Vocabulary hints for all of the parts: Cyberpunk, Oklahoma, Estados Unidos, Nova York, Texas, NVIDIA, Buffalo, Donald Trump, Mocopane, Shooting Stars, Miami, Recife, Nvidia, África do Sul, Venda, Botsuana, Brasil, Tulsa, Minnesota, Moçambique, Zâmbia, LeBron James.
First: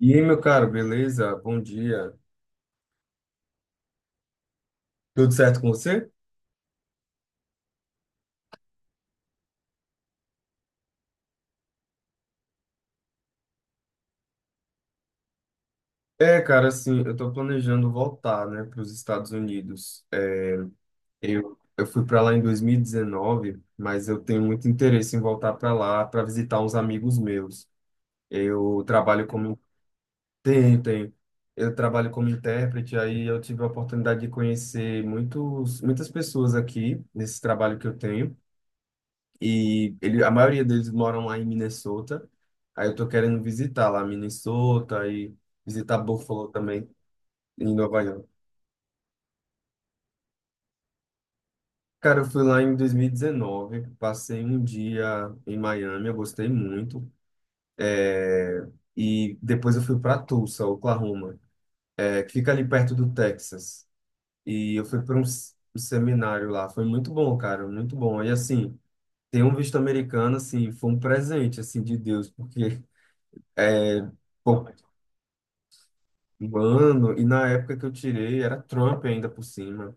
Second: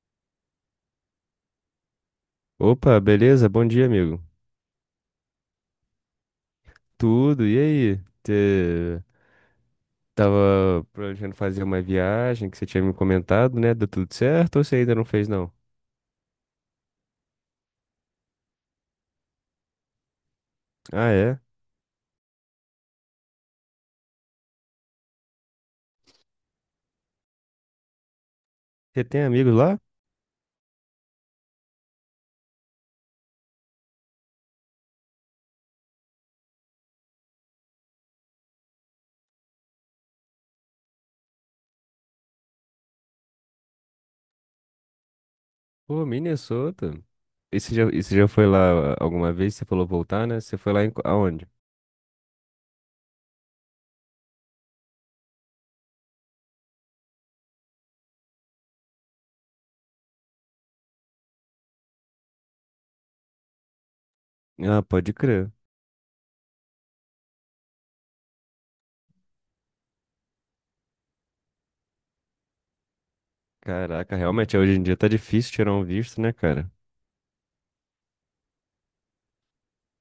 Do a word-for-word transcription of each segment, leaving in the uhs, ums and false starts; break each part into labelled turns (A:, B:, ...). A: E aí, meu caro, beleza? Bom dia.
B: Opa, beleza? Bom dia, amigo.
A: Tudo certo com você?
B: Tudo, e aí? Você tava planejando fazer uma viagem que você tinha me comentado, né? Deu tudo certo ou você ainda não fez, não?
A: É, cara, assim, eu tô planejando voltar, né, para os Estados Unidos. É,
B: Ah, é?
A: eu, eu fui para lá em dois mil e dezenove, mas eu tenho muito interesse em voltar para lá para visitar uns amigos meus. Eu
B: Você tem
A: trabalho
B: amigos
A: como
B: lá?
A: tem, tem. Eu trabalho como intérprete, aí eu tive a oportunidade de conhecer muitos, muitas pessoas aqui nesse trabalho que eu tenho. E ele, a maioria deles moram lá em Minnesota. Aí eu tô querendo visitar lá Minnesota e visitar
B: Pô,
A: Buffalo também,
B: Minnesota. E você
A: em
B: já, e
A: Nova
B: você já
A: York.
B: foi lá ah, alguma vez? Você falou voltar, né? Você foi lá em, qu- aonde?
A: Cara, eu fui lá em dois mil e dezenove, passei um dia em Miami, eu gostei muito. É, e depois eu fui para Tulsa, Oklahoma, é, que fica ali perto do Texas. E
B: Ah,
A: eu fui
B: pode
A: para um,
B: crer.
A: s- um seminário lá. Foi muito bom, cara, muito bom. E assim, ter um visto americano, assim, foi um presente, assim, de Deus, porque é,
B: Caraca, realmente,
A: pou-
B: hoje em dia tá difícil tirar um visto, né, cara?
A: mano, e na época que eu tirei, era Trump ainda por cima.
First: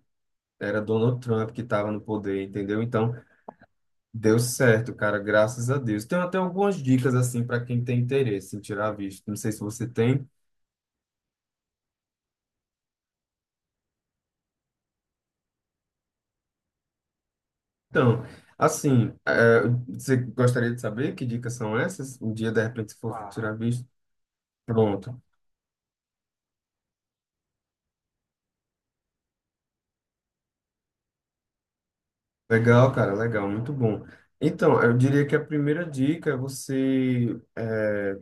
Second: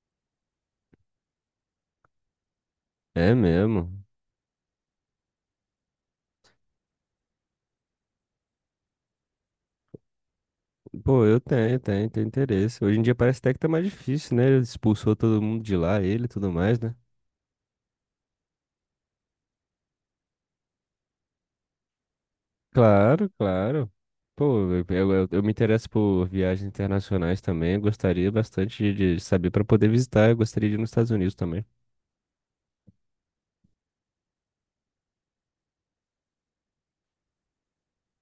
A: Era Donald Trump que estava no poder, entendeu? Então,
B: É mesmo.
A: deu certo, cara, graças a Deus. Tem até algumas dicas, assim, para quem tem interesse em tirar visto. Não sei se você tem.
B: Pô, eu tenho, tenho, tenho interesse. Hoje em dia parece até que tá mais difícil, né? Ele expulsou todo mundo de lá, ele e tudo mais, né?
A: Então, assim, é, você gostaria de saber que dicas são essas? Um dia, de repente, se
B: Claro,
A: for tirar visto?
B: claro. Pô, eu,
A: Pronto.
B: eu, eu- me interesso por viagens internacionais também. Eu gostaria bastante de de saber para poder visitar. Eu gostaria de ir nos Estados Unidos também.
A: Legal, cara, legal, muito bom. Então, eu diria que a primeira dica é você é,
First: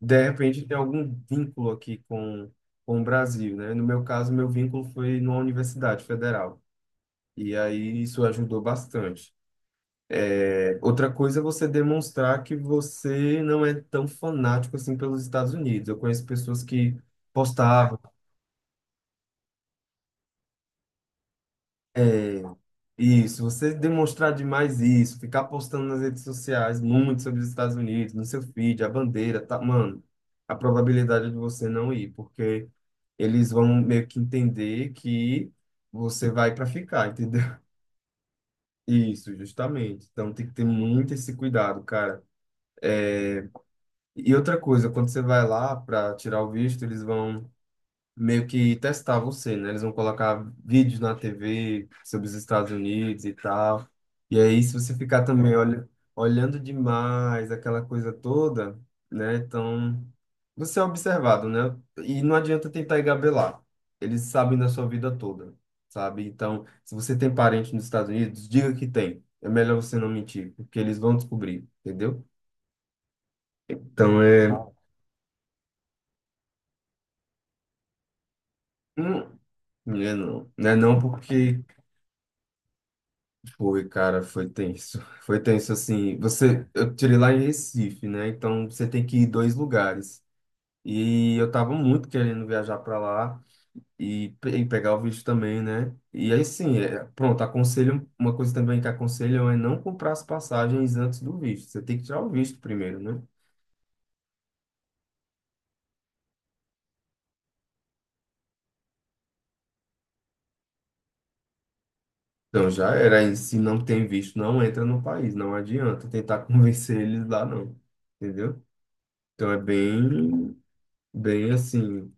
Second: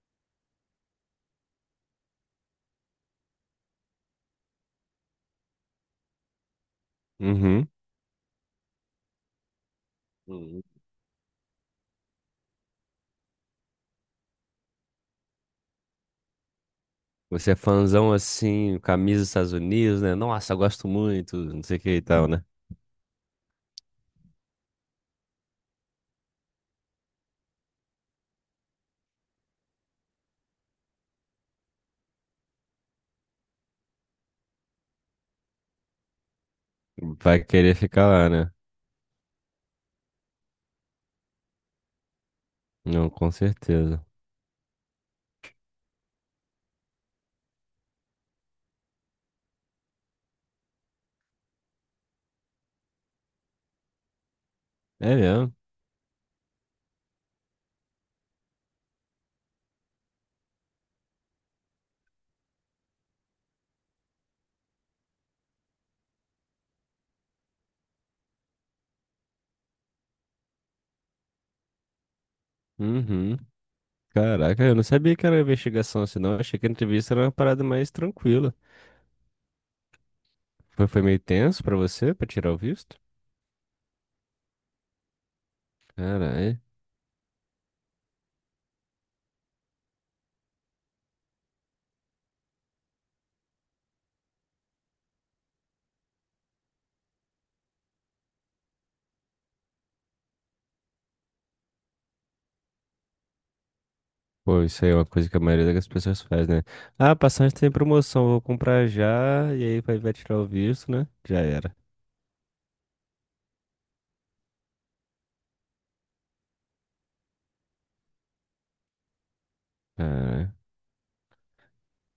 A: de repente tem algum vínculo aqui com, com o Brasil, né? No meu caso, meu vínculo foi numa universidade federal, e
B: Uhum.
A: aí isso ajudou bastante.
B: Uhum.
A: É, outra coisa é você demonstrar que você não é tão fanático assim pelos Estados Unidos. Eu conheço pessoas que
B: Você é fãzão assim, camisa dos Estados Unidos, né? Nossa, eu gosto muito, não sei o que e tal,
A: é,
B: né?
A: isso, você demonstrar demais isso, ficar postando nas redes sociais muito sobre os Estados Unidos, no seu feed, a bandeira, tá, mano, a probabilidade de você não ir, porque eles vão meio que entender que você vai para ficar, entendeu?
B: Vai querer ficar lá, né?
A: Isso, justamente. Então tem que ter muito esse cuidado, cara.
B: Não, com certeza.
A: E outra coisa, quando você vai lá para tirar o visto, eles vão meio que testar você, né? Eles vão colocar vídeos na tê vê sobre os Estados Unidos e tal. E aí, se você
B: É
A: ficar
B: mesmo?
A: também olha, olhando demais aquela coisa toda, né? Então, você é observado, né? E não adianta tentar engabelar. Eles sabem da sua vida toda, sabe? Então, se você tem parente nos Estados Unidos, diga que tem. É melhor você não mentir, porque eles vão descobrir, entendeu?
B: Uhum.
A: Então, é...
B: Caraca, eu não sabia que era investigação assim, não. Eu achei que a entrevista era uma parada mais tranquila.
A: Hum, não é não. Não é
B: Foi,
A: não
B: foi meio tenso
A: porque
B: pra você, pra tirar o visto?
A: foi, cara, foi tenso. Foi tenso assim.
B: Caralho.
A: Você, eu tirei lá em Recife, né? Então você tem que ir dois lugares. E eu tava muito querendo viajar para lá e, pe- e pegar o visto também, né? E aí sim, é, pronto, aconselho, uma coisa também que aconselham é não comprar as passagens antes do visto. Você tem que tirar o visto primeiro, né?
B: Pô, isso aí é uma coisa que a maioria das pessoas faz, né? Ah, passagem tem promoção, vou comprar já, e aí vai, vai tirar o visto, né? Já era.
A: Então já era, e se não tem visto, não entra no país, não adianta tentar convencer eles lá, não. Entendeu? Então é bem, bem assim,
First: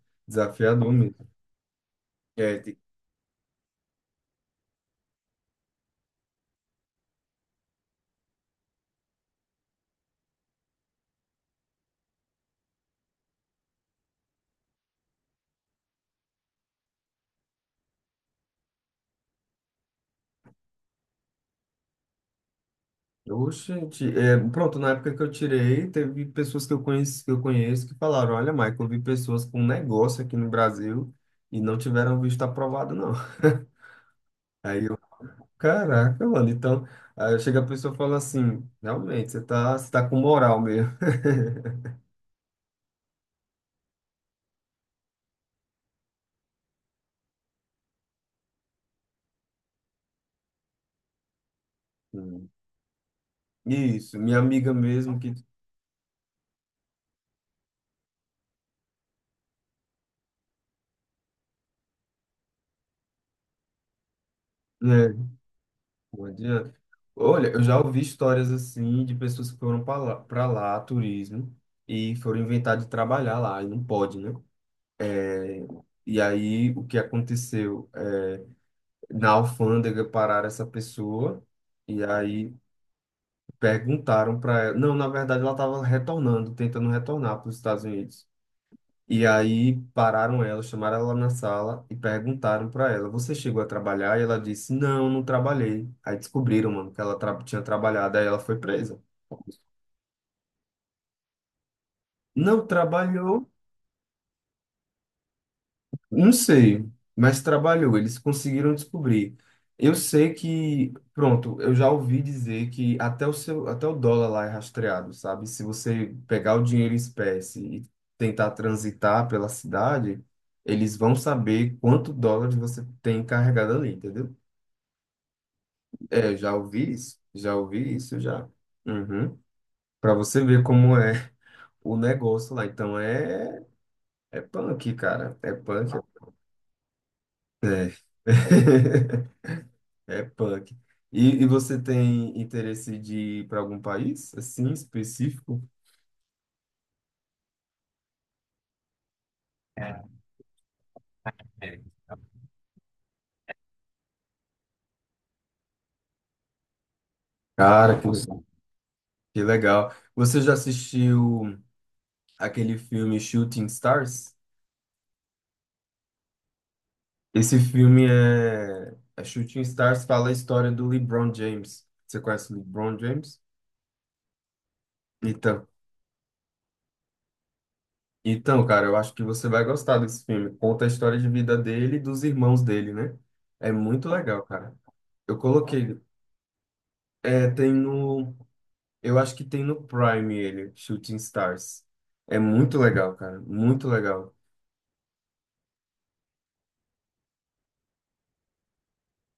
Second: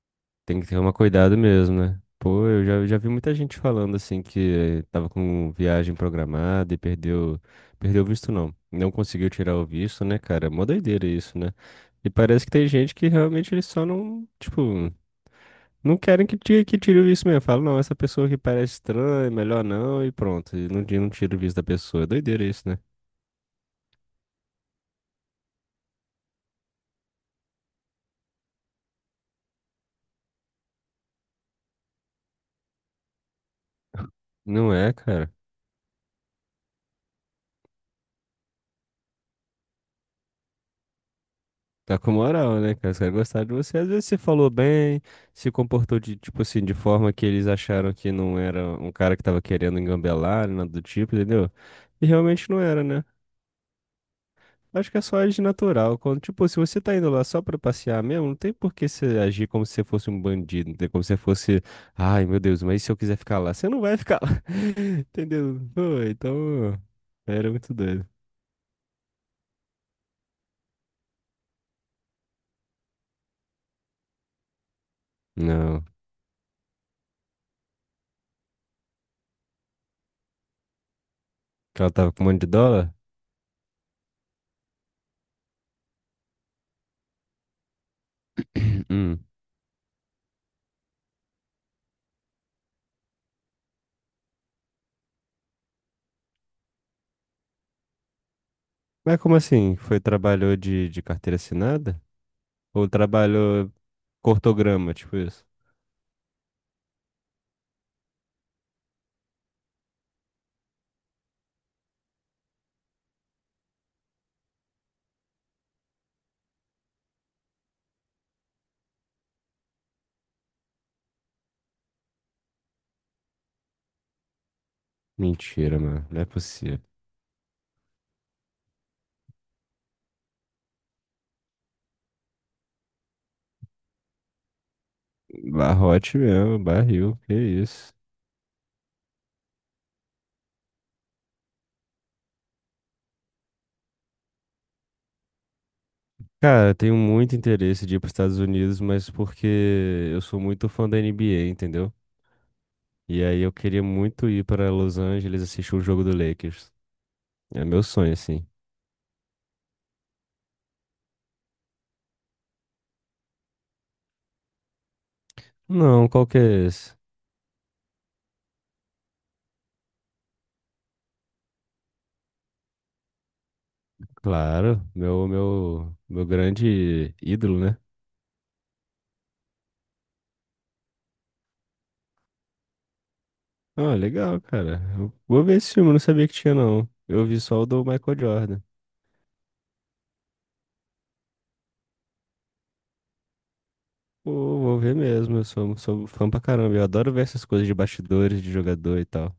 B: Tem que ter uma
A: desafiador mesmo.
B: cuidado mesmo, né? Pô,
A: É,
B: eu já, já vi muita gente falando assim que tava com viagem programada e perdeu, perdeu o visto não. Não conseguiu tirar o visto, né, cara? Mó doideira isso, né? E parece que tem gente que realmente eles só não, tipo, não querem que tire, que tire o visto mesmo. Falam, não, essa pessoa que parece estranha, melhor não, e pronto. E não, não tira o visto da pessoa. É doideira isso, né?
A: ô, gente, é, pronto, na época que eu tirei, teve pessoas que eu conheço, que eu conheço que falaram, olha, Michael, eu vi pessoas com um negócio aqui no Brasil e não tiveram visto aprovado, não.
B: Não
A: Aí
B: é,
A: eu,
B: cara.
A: caraca, mano, então, aí chega a pessoa e fala assim, realmente, você tá, você tá com moral mesmo.
B: Tá com moral, né, cara? Os caras gostaram de você. Às vezes você falou bem, se comportou de, tipo assim, de forma que eles acharam que não era um cara que tava querendo engambelar, nada do tipo, entendeu? E realmente
A: Hum.
B: não era, né?
A: Isso, minha amiga
B: Acho que é só
A: mesmo que,
B: agir natural. Quando, tipo, se você tá indo lá só pra passear mesmo, não tem por que você agir como se você fosse um bandido, não tem como se você fosse, ai, meu Deus, mas e se eu quiser ficar lá? Você não vai ficar lá,
A: né,
B: entendeu? Pô,
A: não adianta.
B: então, era
A: Olha, eu
B: muito
A: já ouvi
B: doido.
A: histórias assim de pessoas que foram para lá, para lá, turismo, e foram inventar de trabalhar lá, e não pode, né?
B: Não,
A: E aí, o que aconteceu? É, na alfândega pararam essa pessoa
B: que ela
A: e
B: tava com um monte de
A: aí
B: dólar?
A: perguntaram para ela. Não, na verdade, ela estava retornando, tentando retornar para os Estados Unidos.
B: Hum.
A: E aí pararam ela, chamaram ela na sala e perguntaram para ela: você chegou a trabalhar? E ela disse: não, não trabalhei. Aí descobriram, mano, que ela tra- tinha trabalhado. Aí ela foi presa.
B: Mas como assim? Foi trabalhou de, de carteira assinada?
A: Não
B: Ou
A: trabalhou.
B: trabalhou cortograma, tipo isso?
A: Não sei, mas trabalhou, eles conseguiram descobrir. Eu sei que, pronto, eu já ouvi dizer que até o seu, até o dólar lá é rastreado, sabe? Se você pegar o dinheiro em espécie e tentar transitar pela cidade, eles vão saber quanto dólares você tem carregado ali, entendeu?
B: Mentira, mano. Não é
A: É, já
B: possível.
A: ouvi isso, já ouvi isso já. Uhum. Para você ver como é o negócio lá. Então é é punk, cara, é punk.
B: Barrote mesmo, barril, que isso.
A: É. É punk. E, e você tem interesse de ir para algum país, assim, específico?
B: Cara, eu tenho muito interesse de ir para os Estados Unidos, mas porque eu sou muito fã da N B A, entendeu? E aí eu queria muito ir para Los Angeles assistir o jogo do Lakers. É meu
A: Cara, que,
B: sonho, assim.
A: que legal. Você já assistiu aquele filme Shooting Stars?
B: Não, qual que é esse?
A: Esse filme é, é Shooting Stars, fala a história do LeBron James. Você conhece o LeBron James?
B: Claro, meu,
A: Então,
B: meu, meu grande ídolo, né?
A: então, cara, eu acho que você vai gostar desse filme. Conta a história de vida dele e dos irmãos dele, né? É
B: Ah,
A: muito
B: legal,
A: legal, cara.
B: cara. Eu
A: Eu
B: vou ver esse filme, eu não
A: coloquei.
B: sabia que tinha, não. Eu vi
A: É,
B: só o
A: tem
B: do Michael
A: no.
B: Jordan.
A: Eu acho que tem no Prime ele, Shooting Stars. É muito legal, cara, muito
B: Pô,
A: legal.
B: vou ver mesmo, eu sou, sou fã pra caramba. Eu adoro ver essas coisas de bastidores, de jogador e tal.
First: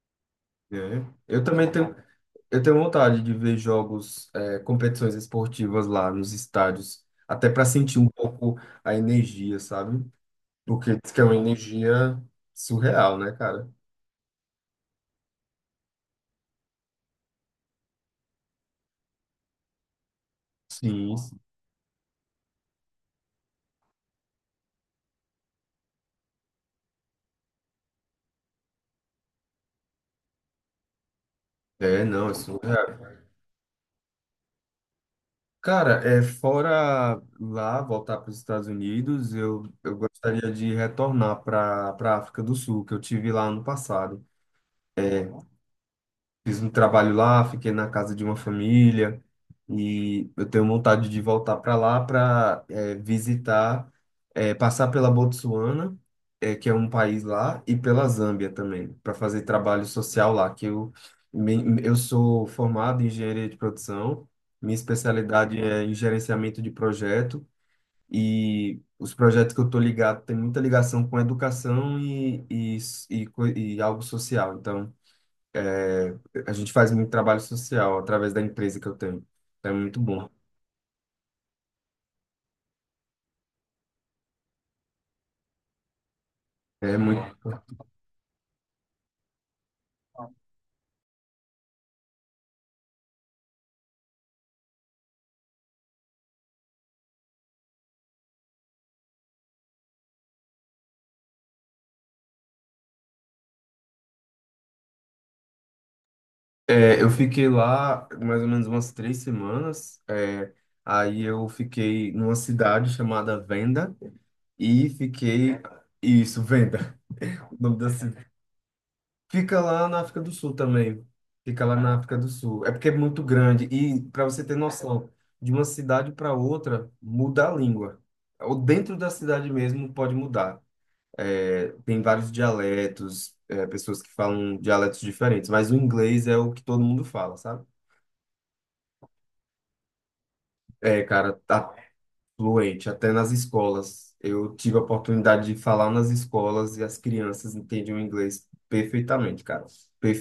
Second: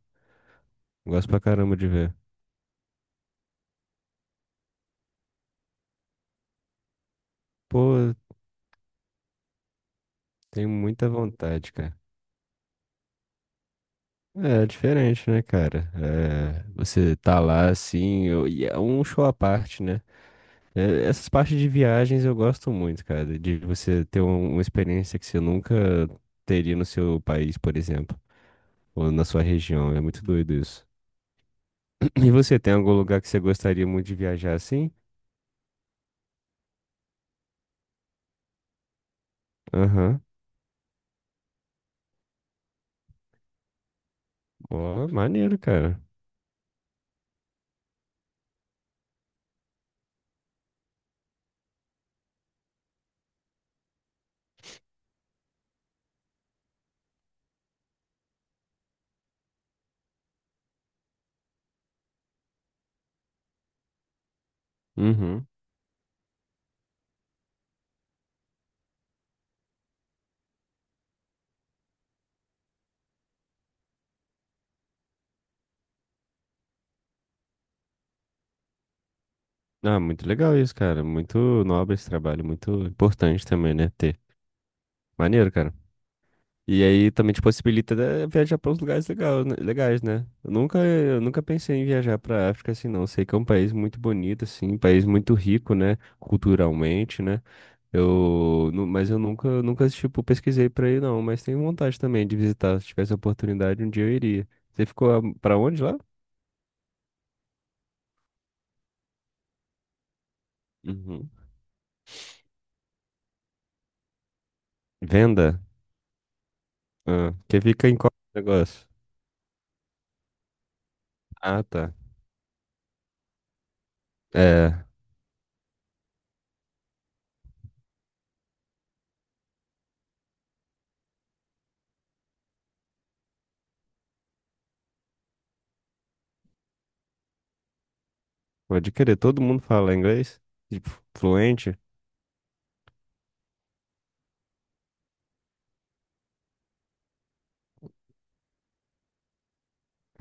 A: É.
B: Gosto pra
A: Eu também
B: caramba de
A: tenho,
B: ver.
A: eu tenho vontade de ver jogos, é, competições esportivas lá nos estádios, até para sentir um
B: Pô,
A: pouco a energia, sabe?
B: tenho
A: Porque
B: muita
A: diz que é uma
B: vontade, cara.
A: energia surreal, né, cara?
B: É, é diferente, né, cara? É, você tá lá assim, eu- e é um show à parte, né? É,
A: Sim,
B: essas
A: sim.
B: partes de viagens eu gosto muito, cara. De você ter um- uma experiência que você nunca teria no seu país, por exemplo, ou na sua região. É muito doido isso.
A: É, não,
B: E
A: é
B: você tem algum
A: surreal.
B: lugar que você gostaria muito de viajar assim?
A: Cara, é, fora lá, voltar para os Estados Unidos, eu, eu
B: Aham.
A: gostaria de retornar para para África do Sul, que eu tive lá ano passado.
B: Ó, maneiro, cara.
A: Fiz um trabalho lá, fiquei na casa de uma família e eu tenho vontade de voltar para lá para visitar, eh, passar pela Botsuana, eh, que é um país lá, e pela Zâmbia também, para fazer trabalho social lá, que eu, me- eu sou formado em engenharia de produção, minha
B: Uhum.
A: especialidade é em gerenciamento de projeto e os projetos que eu estou ligado têm muita ligação com educação e, e, e, co- e algo social, então... É, a gente faz muito trabalho social através da empresa que eu tenho. É muito
B: Ah, muito
A: bom.
B: legal isso, cara. Muito nobre esse trabalho, muito importante também, né? Ter. Maneiro, cara. E
A: É
B: aí também te
A: muito.
B: possibilita né, viajar para uns lugares legal, né- legais, né? Eu nunca, eu nunca pensei em viajar para África assim, não. Sei que é um país muito bonito, assim, um país muito rico, né? Culturalmente, né? Eu, nu- mas eu nunca, nunca, tipo, pesquisei pra ir, não. Mas tenho vontade também de visitar. Se tivesse a oportunidade, um dia eu iria. Você ficou a- pra onde lá?
A: É, eu fiquei lá mais ou menos umas três semanas. É, aí
B: Uhum.
A: eu fiquei numa cidade chamada Venda e fiquei.
B: Venda?
A: Isso, Venda,
B: Ah,
A: o
B: que
A: nome
B: fica
A: da
B: em qual
A: cidade.
B: negócio?
A: Fica lá na África do Sul também.
B: Ah,
A: Fica lá
B: tá.
A: na África do Sul. É porque é muito grande. E para você ter
B: É,
A: noção, de uma cidade para outra muda a língua. Ou dentro da cidade mesmo pode mudar. É, tem vários dialetos, é, pessoas que falam dialetos diferentes, mas o inglês é o que todo mundo fala, sabe?
B: pode querer. Todo mundo fala inglês? Tipo,
A: É, cara, tá
B: fluente?
A: fluente, até nas escolas. Eu tive a oportunidade de falar nas escolas e as crianças entendiam o inglês perfeitamente, cara.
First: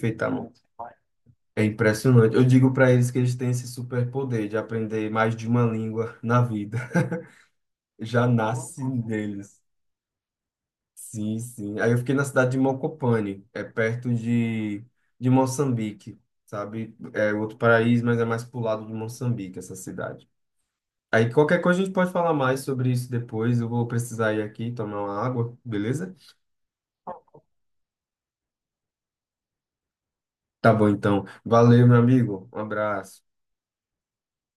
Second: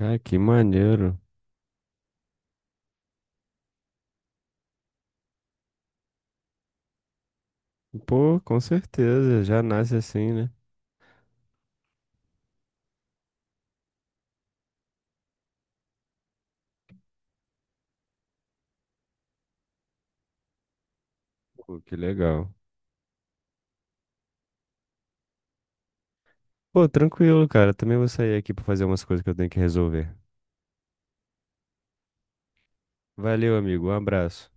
B: Ah, que maneiro.
A: É impressionante. Eu digo para eles que eles têm esse superpoder de aprender mais de uma língua na vida. Já
B: Pô, com
A: nasce
B: certeza.
A: neles.
B: Já nasce assim, né?
A: Sim, sim. Aí eu fiquei na cidade de Mocopane, é perto de, de Moçambique, sabe? É outro paraíso, mas é mais pro lado de Moçambique, essa cidade. Aí qualquer
B: Pô,
A: coisa a gente
B: que
A: pode falar
B: legal.
A: mais sobre isso depois. Eu vou precisar ir aqui tomar uma água, beleza?
B: Pô, tranquilo, cara. Também vou sair aqui pra fazer umas coisas que eu tenho que resolver.
A: Tá bom, então. Valeu, meu amigo. Um abraço.
B: Valeu, amigo. Um abraço.